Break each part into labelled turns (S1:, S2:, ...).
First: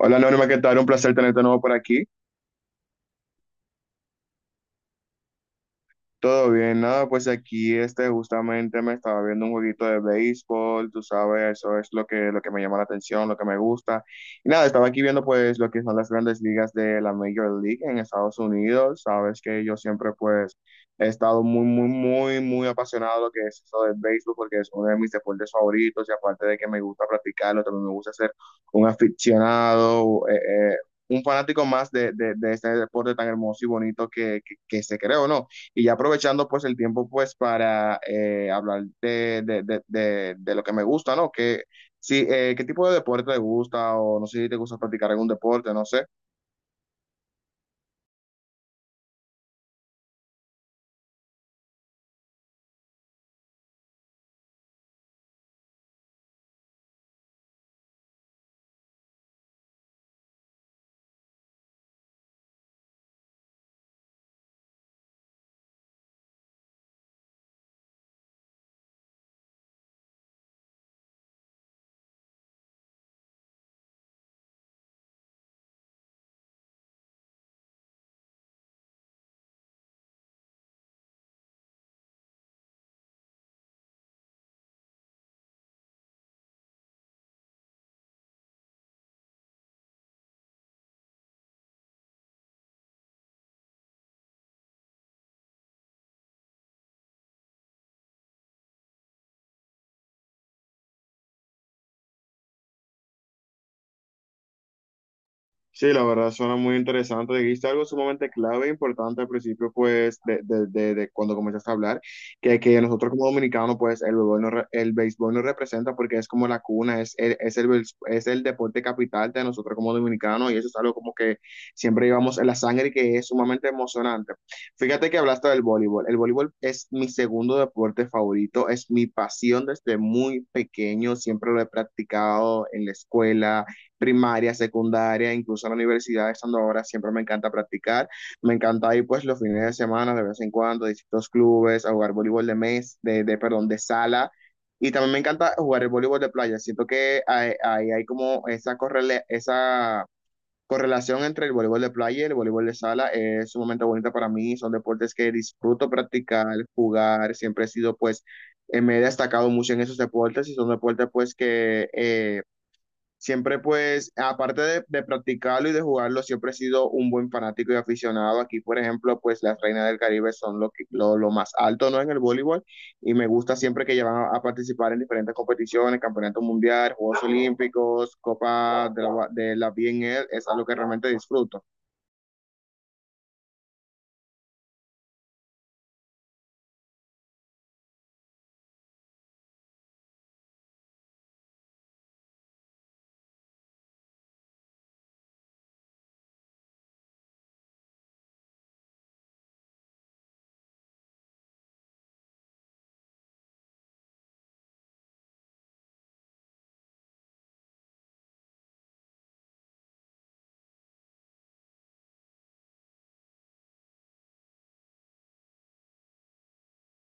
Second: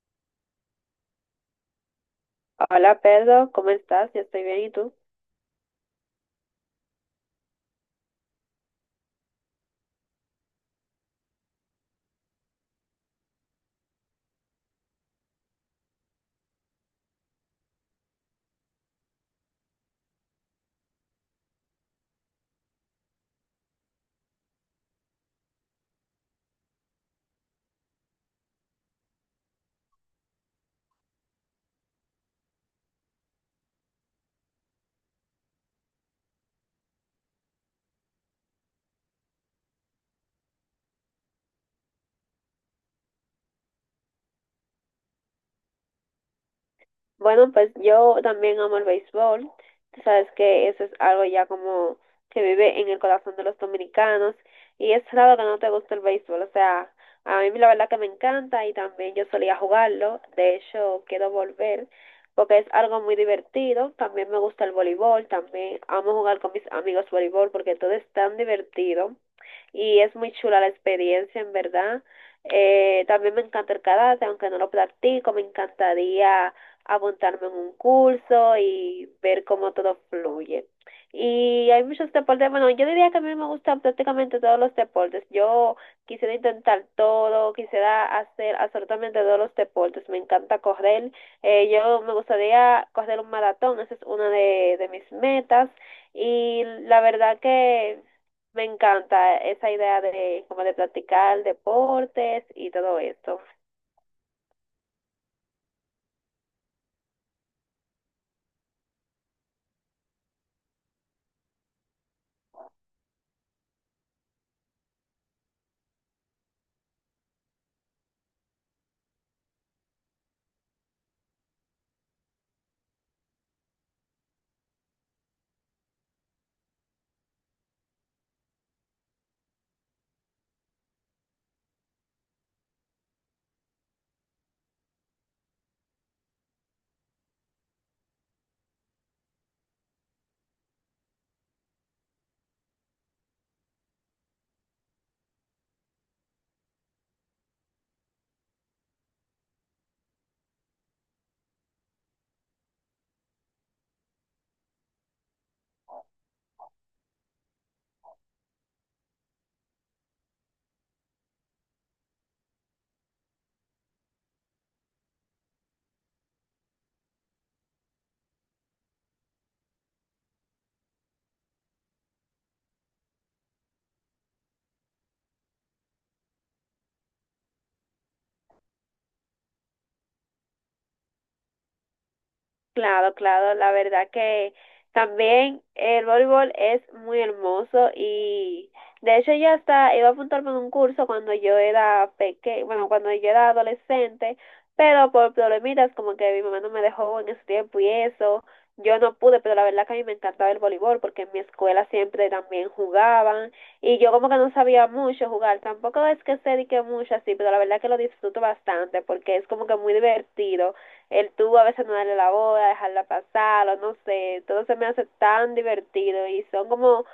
S1: Hola Norma, ¿qué tal? Un placer tenerte de nuevo por aquí.
S2: Hola Pedro, ¿cómo estás? Yo estoy bien, ¿y tú?
S1: Todo bien, nada, pues aquí este justamente me estaba viendo un jueguito de béisbol, tú sabes, eso es lo que me llama la atención, lo que me gusta. Y nada, estaba aquí viendo pues lo que son las grandes ligas de la Major League en Estados Unidos, sabes que yo siempre pues he estado muy, muy, muy, muy apasionado de lo que es eso del béisbol porque es uno de mis deportes favoritos y aparte de que me gusta practicarlo, también me gusta ser un aficionado, un fanático más de este deporte tan hermoso y bonito que se creó, ¿no? Y ya aprovechando pues el tiempo pues para hablar de lo que me gusta, ¿no? ¿Qué tipo de deporte te gusta? O no sé si te gusta practicar algún deporte, no sé.
S2: Bueno, pues yo también amo el béisbol. Tú sabes que eso es algo ya como que vive en el corazón de los dominicanos y es raro que no te guste el béisbol. O sea, a mí la verdad que me encanta y también yo solía jugarlo. De hecho, quiero volver porque es algo muy divertido. También me gusta el voleibol, también amo jugar con mis amigos voleibol porque todo es tan divertido. Y es muy chula la experiencia, en verdad. También me encanta el karate, aunque no lo practico, me encantaría apuntarme en un curso y ver cómo todo fluye. Y hay muchos deportes, bueno, yo diría que a mí me gustan prácticamente todos los deportes. Yo quisiera intentar todo, quisiera hacer absolutamente todos los deportes. Me encanta correr. Yo me gustaría correr un maratón, esa es una de mis metas. Y la verdad que me encanta esa idea de como de practicar deportes y todo esto.
S1: Sí, la verdad suena muy interesante. Dijiste algo sumamente clave e importante al principio, pues, de cuando comenzaste a hablar, que nosotros como dominicanos, pues, el béisbol, el béisbol nos representa porque es como la cuna, es el deporte capital de nosotros como dominicanos y eso es algo como que siempre llevamos en la sangre y que es sumamente emocionante. Fíjate que hablaste del voleibol. El voleibol es mi segundo deporte favorito, es mi pasión desde muy pequeño, siempre lo he practicado en la escuela primaria, secundaria, incluso en la universidad, estando ahora, siempre me encanta practicar. Me encanta ir pues los fines de semana, de vez en cuando, a distintos clubes, a jugar voleibol de mes, de perdón, de sala. Y también me encanta jugar el voleibol de playa. Siento que ahí hay, como esa, correle esa correlación entre el voleibol de playa y el voleibol de sala. Es sumamente bonita para mí. Son deportes que disfruto practicar, jugar. Siempre he sido, pues, me he destacado mucho en esos deportes y son deportes, pues, que siempre pues, aparte de practicarlo y de jugarlo, siempre he sido un buen fanático y aficionado. Aquí, por ejemplo, pues las Reinas del Caribe son lo más alto, ¿no? En el voleibol, y me gusta siempre que llevan a participar en diferentes competiciones, campeonato mundial, Juegos Olímpicos, Copa de la BNL, es algo que realmente disfruto.
S2: Claro, claro, la verdad que también el voleibol es muy hermoso y de hecho ya hasta iba a apuntarme en un curso cuando yo era pequeña, bueno, cuando yo era adolescente, pero por problemitas como que mi mamá no me dejó en ese tiempo y eso, yo no pude, pero la verdad que a mí me encantaba el voleibol porque en mi escuela siempre también jugaban y yo como que no sabía mucho jugar, tampoco es que sé de que mucho así, pero la verdad que lo disfruto bastante porque es como que muy divertido el tú a veces no darle la boda, dejarla pasar, o no sé, todo se me hace tan divertido y son como,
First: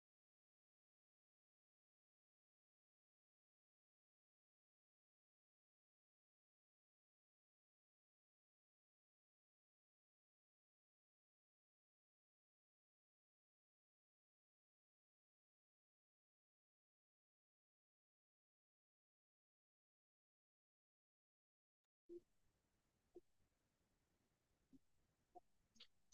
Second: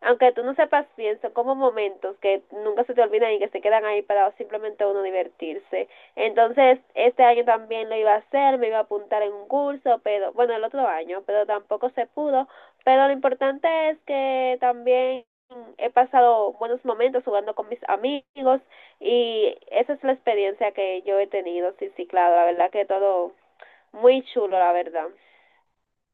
S2: aunque tú no sepas bien, son como momentos que nunca se te olvidan y que se quedan ahí para simplemente uno divertirse. Entonces, este año también lo iba a hacer, me iba a apuntar en un curso, pero bueno, el otro año, pero tampoco se pudo. Pero lo importante es que también he pasado buenos momentos jugando con mis amigos y esa es la experiencia que yo he tenido. Sí, sí, claro, la verdad que todo muy chulo, la verdad.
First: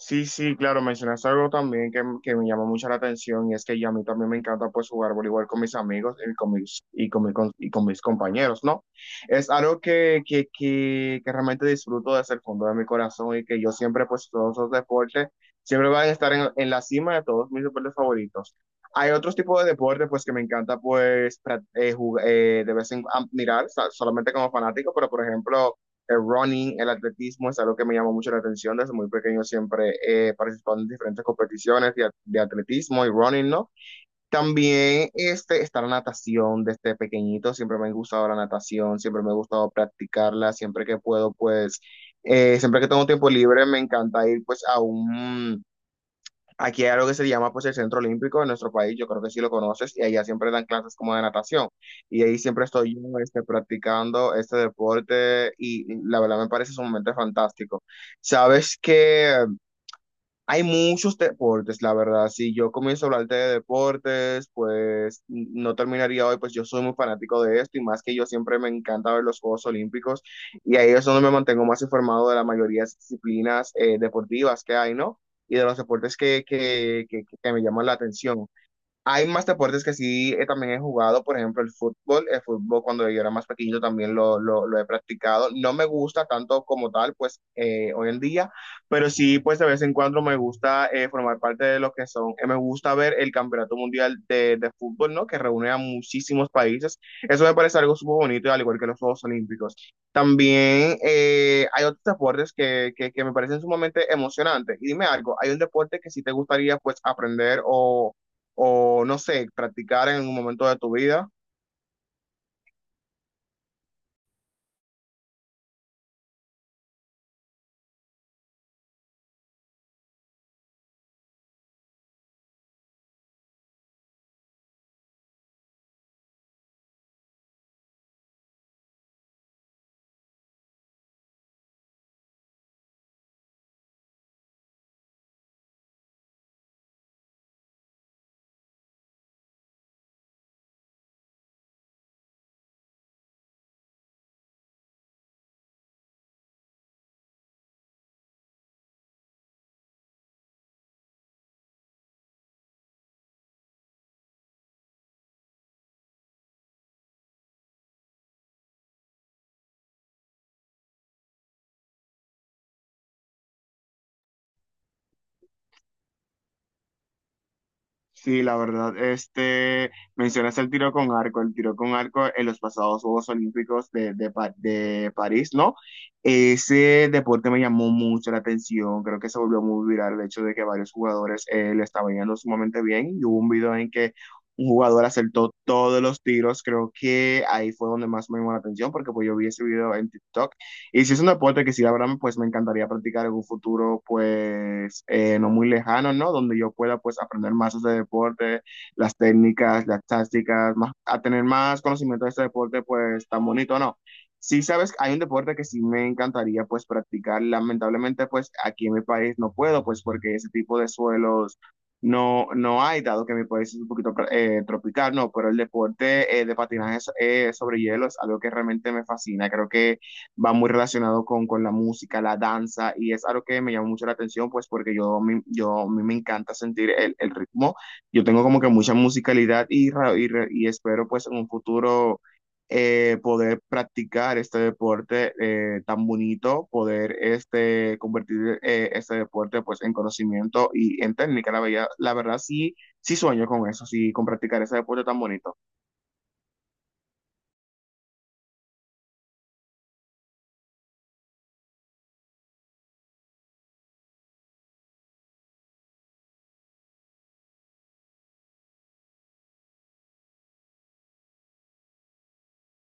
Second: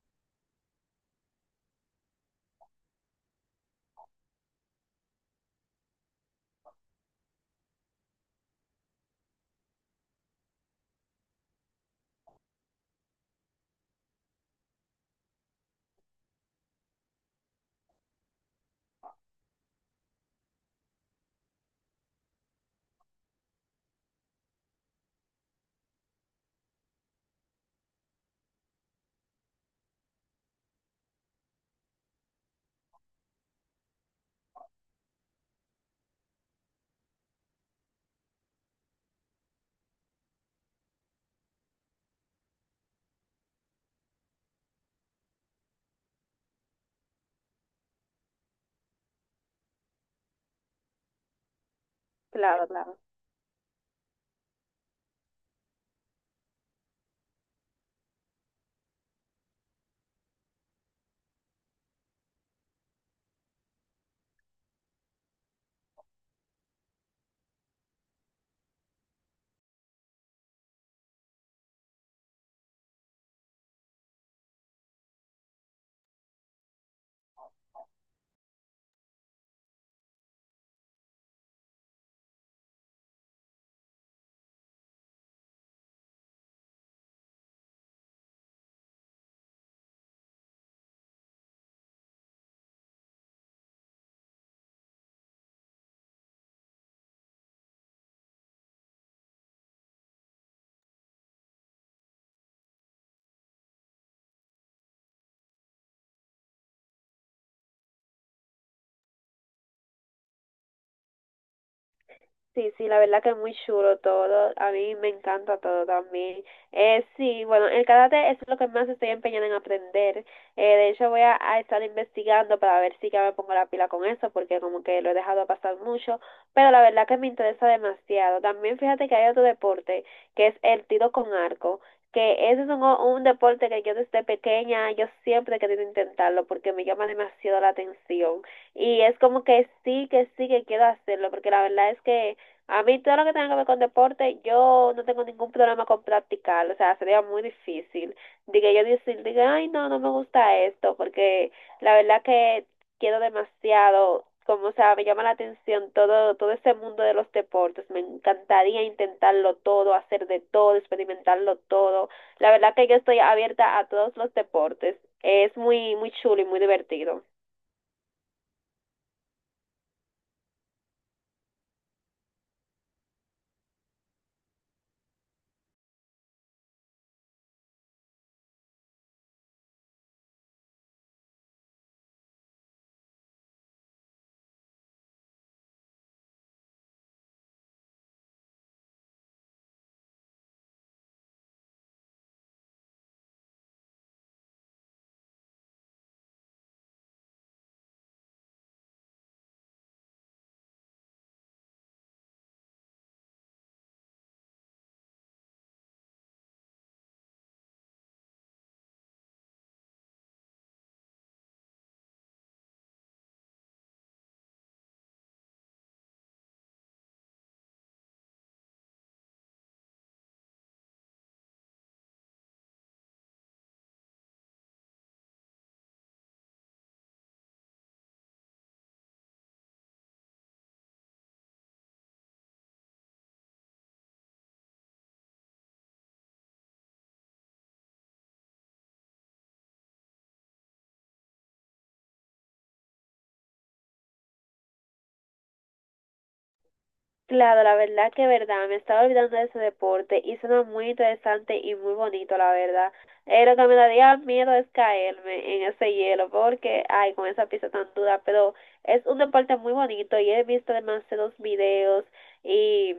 S1: Sí, sí, claro, mencionaste algo también que me llamó mucho la atención, y es que ya a mí también me encanta pues jugar voleibol con mis amigos y con mis, y con mi- con- y con mis compañeros, ¿no? Es algo que realmente disfruto desde el fondo de mi corazón, y que yo siempre pues todos esos deportes siempre van a estar en la cima de todos mis deportes favoritos. Hay otros tipos de deportes pues que me encanta de vez en cuando mirar solamente como fanático, pero por ejemplo el running, el atletismo es algo que me llamó mucho la atención. Desde muy pequeño siempre he participado en diferentes competiciones de atletismo y running, ¿no? También este, está la natación desde pequeñito, siempre me ha gustado la natación, siempre me ha gustado practicarla, siempre que puedo, pues, siempre que tengo tiempo libre, me encanta ir pues a un... Aquí hay algo que se llama pues el Centro Olímpico en nuestro país, yo creo que sí lo conoces, y allá siempre dan clases como de natación. Y ahí siempre
S2: Claro,
S1: estoy
S2: claro.
S1: yo este, practicando este deporte, y la verdad me parece sumamente fantástico. Sabes que hay muchos deportes, la verdad. Si yo comienzo a hablarte de deportes, pues no terminaría hoy, pues yo soy muy fanático de esto, y más que yo siempre me encanta ver los Juegos Olímpicos, y ahí es donde me mantengo más informado de la mayoría de las disciplinas deportivas que hay, ¿no? Y de los deportes que me llaman la atención. Hay más deportes que sí también he jugado, por ejemplo, el fútbol. El fútbol cuando yo era más pequeño también lo he practicado. No me gusta tanto como tal, pues hoy en día, pero sí, pues de vez en cuando me gusta formar parte de lo que son. Me gusta ver el Campeonato Mundial de Fútbol, ¿no? Que reúne a muchísimos países. Eso me parece algo súper bonito, al igual que los Juegos Olímpicos. También hay otros deportes que me parecen sumamente emocionantes. Y dime algo, ¿hay un deporte que sí te gustaría pues aprender o no sé, practicar en un momento de tu vida?
S2: Sí, sí, la verdad que es muy chulo todo. A mí me encanta todo también. Sí, bueno, el karate es lo que más estoy empeñada en aprender. De hecho, voy a estar investigando para ver si ya me pongo la pila con eso, porque como que lo he dejado pasar mucho. Pero la verdad que me interesa demasiado. También fíjate que hay otro deporte, que es el tiro con arco. Que ese es un deporte que yo desde pequeña, yo siempre he querido intentarlo porque me llama demasiado la atención. Y es como que sí, que sí, que quiero hacerlo, porque la verdad es que a mí todo lo que tenga que ver con deporte, yo no tengo ningún problema con practicarlo, o sea, sería muy difícil. Diga yo decir, diga, ay, no, no me gusta esto, porque la verdad que quiero demasiado, como, o sea, me llama la atención todo, todo ese mundo de los deportes, me encantaría intentarlo todo, hacer de todo, experimentarlo todo. La verdad que yo estoy abierta a todos los deportes, es muy, muy chulo y muy divertido.
S1: Sí, la verdad, este, mencionas el tiro con arco, el tiro con arco en los pasados Juegos Olímpicos de París, ¿no? Ese deporte me llamó mucho la atención, creo que se volvió muy viral el hecho de que varios jugadores le estaban yendo sumamente bien, y hubo un video en que un jugador acertó todos los tiros. Creo que ahí fue donde más me llamó la atención, porque pues yo vi ese video en TikTok. Y si es un deporte que sí, la verdad, pues me encantaría practicar en un futuro, pues no muy lejano, ¿no? Donde yo pueda, pues, aprender más de este deporte, las técnicas, las tácticas, más, a tener más conocimiento de este deporte, pues, tan bonito, ¿no? Sí, sabes, hay un deporte que sí me encantaría pues practicar. Lamentablemente pues aquí en mi país no puedo pues porque ese tipo de suelos no hay, dado que mi país es un poquito tropical, no, pero el deporte de patinaje sobre hielo es algo que realmente me fascina. Creo que va muy relacionado con la música, la danza, y es algo que me llama mucho la atención, pues porque yo a mí me encanta sentir el ritmo, yo tengo como que mucha musicalidad y espero pues en un futuro poder practicar este deporte tan bonito, poder este, convertir este deporte pues en conocimiento y en técnica, la verdad sí, sí sueño con eso, sí, con practicar ese deporte tan bonito.
S2: Claro, la verdad que verdad, me estaba olvidando de ese deporte y suena muy interesante y muy bonito, la verdad. Lo que me daría miedo es caerme en ese hielo porque, ay, con esa pista tan dura, pero es un deporte muy bonito y he visto demasiados videos y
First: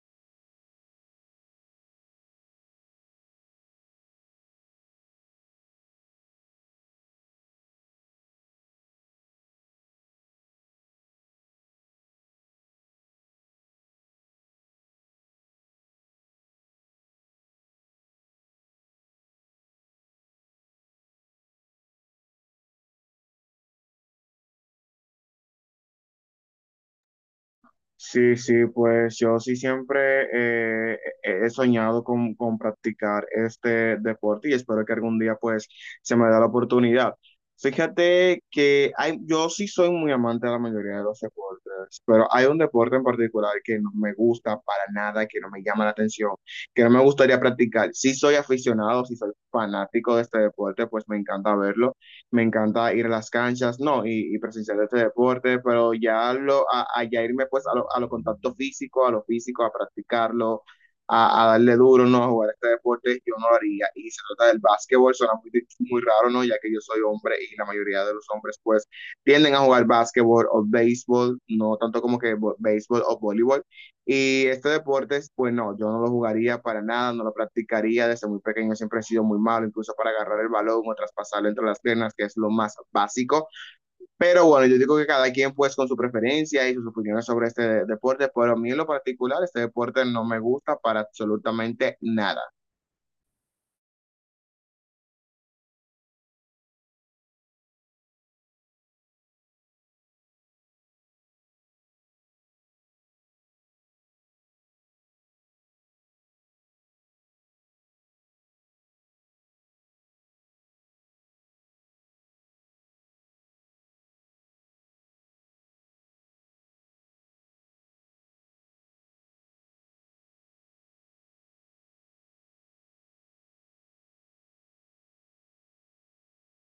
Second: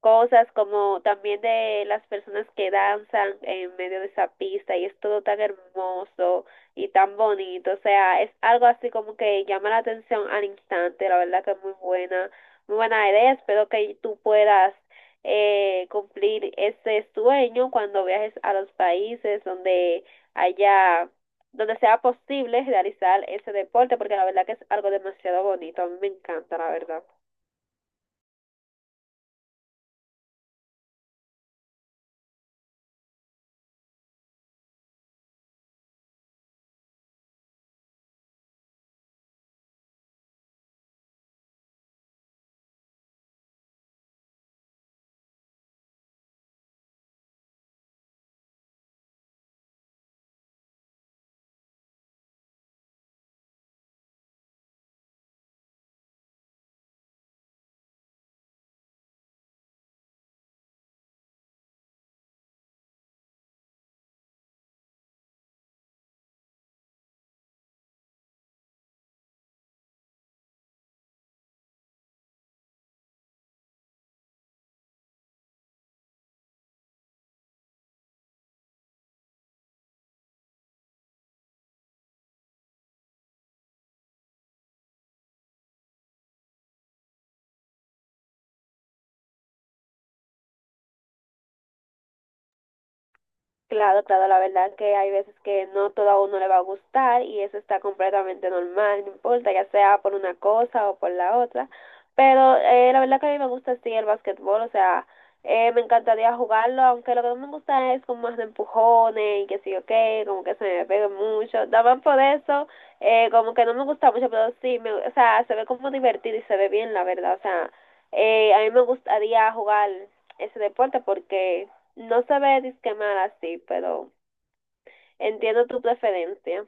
S2: cosas como también de las personas que danzan en medio de esa pista y es todo tan hermoso y tan bonito, o sea, es algo así como que llama la atención al instante, la verdad que es muy buena idea, espero que tú puedas cumplir ese sueño cuando viajes a los países donde haya, donde sea posible realizar ese deporte, porque la verdad que es algo demasiado bonito, a mí me encanta, la verdad.
S1: Sí, sí, pues yo sí siempre he soñado con practicar este deporte, y espero que algún día pues se me da la oportunidad. Fíjate que hay, yo sí soy muy amante de la mayoría de los deportes, pero hay un deporte en particular que no me gusta para nada, que no me llama la atención, que no me gustaría practicar. Sí soy aficionado, sí soy fanático de este deporte, pues me encanta verlo, me encanta ir a las canchas, no, y presenciar este deporte, pero ya lo, a ya irme pues a lo contacto físico, a lo físico, a practicarlo, darle duro, ¿no? A jugar este deporte, yo no lo haría. Y se trata del básquetbol, suena muy, muy raro, ¿no? Ya que yo soy hombre y la mayoría de los hombres, pues, tienden a jugar básquetbol o béisbol, no tanto como que béisbol o voleibol, y este deporte, pues no, yo no lo jugaría para nada, no lo practicaría. Desde muy pequeño, siempre he sido muy malo, incluso para agarrar el balón o traspasarlo entre las piernas, que es lo más básico. Pero bueno, yo digo que cada quien pues con su preferencia y sus opiniones sobre este deporte, pero a mí en lo particular, este deporte no me gusta para absolutamente nada.
S2: Claro, claro, la verdad que hay veces que no todo a uno le va a gustar y eso está completamente normal, no importa, ya sea por una cosa o por la otra. Pero la verdad que a mí me gusta sí el básquetbol. O sea, me encantaría jugarlo, aunque lo que no me gusta es como más de empujones y que sí, ok, como que se me pegue mucho. También por eso, como que no me gusta mucho, pero sí, me, o sea, se ve como divertido y se ve bien, la verdad. O sea, a mí me gustaría jugar ese deporte porque no sabré disquemar así, pero entiendo tu preferencia.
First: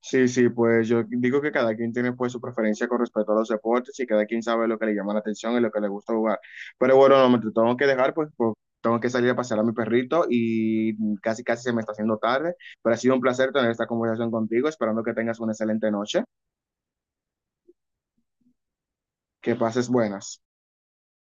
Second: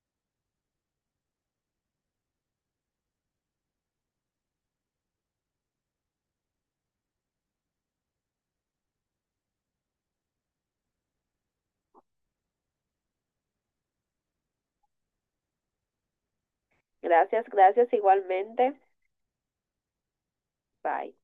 S1: Sí, sí, pues yo digo que cada quien tiene pues su preferencia con respecto a los deportes, y cada quien sabe lo que le llama la atención y lo que le gusta jugar. Pero bueno, no me te tengo que dejar, pues, tengo que salir a pasear a mi perrito y casi casi se me está haciendo tarde, pero ha sido un placer tener esta conversación contigo, esperando que tengas una excelente noche,
S2: Gracias, gracias igualmente.
S1: que pases buenas.
S2: Bye.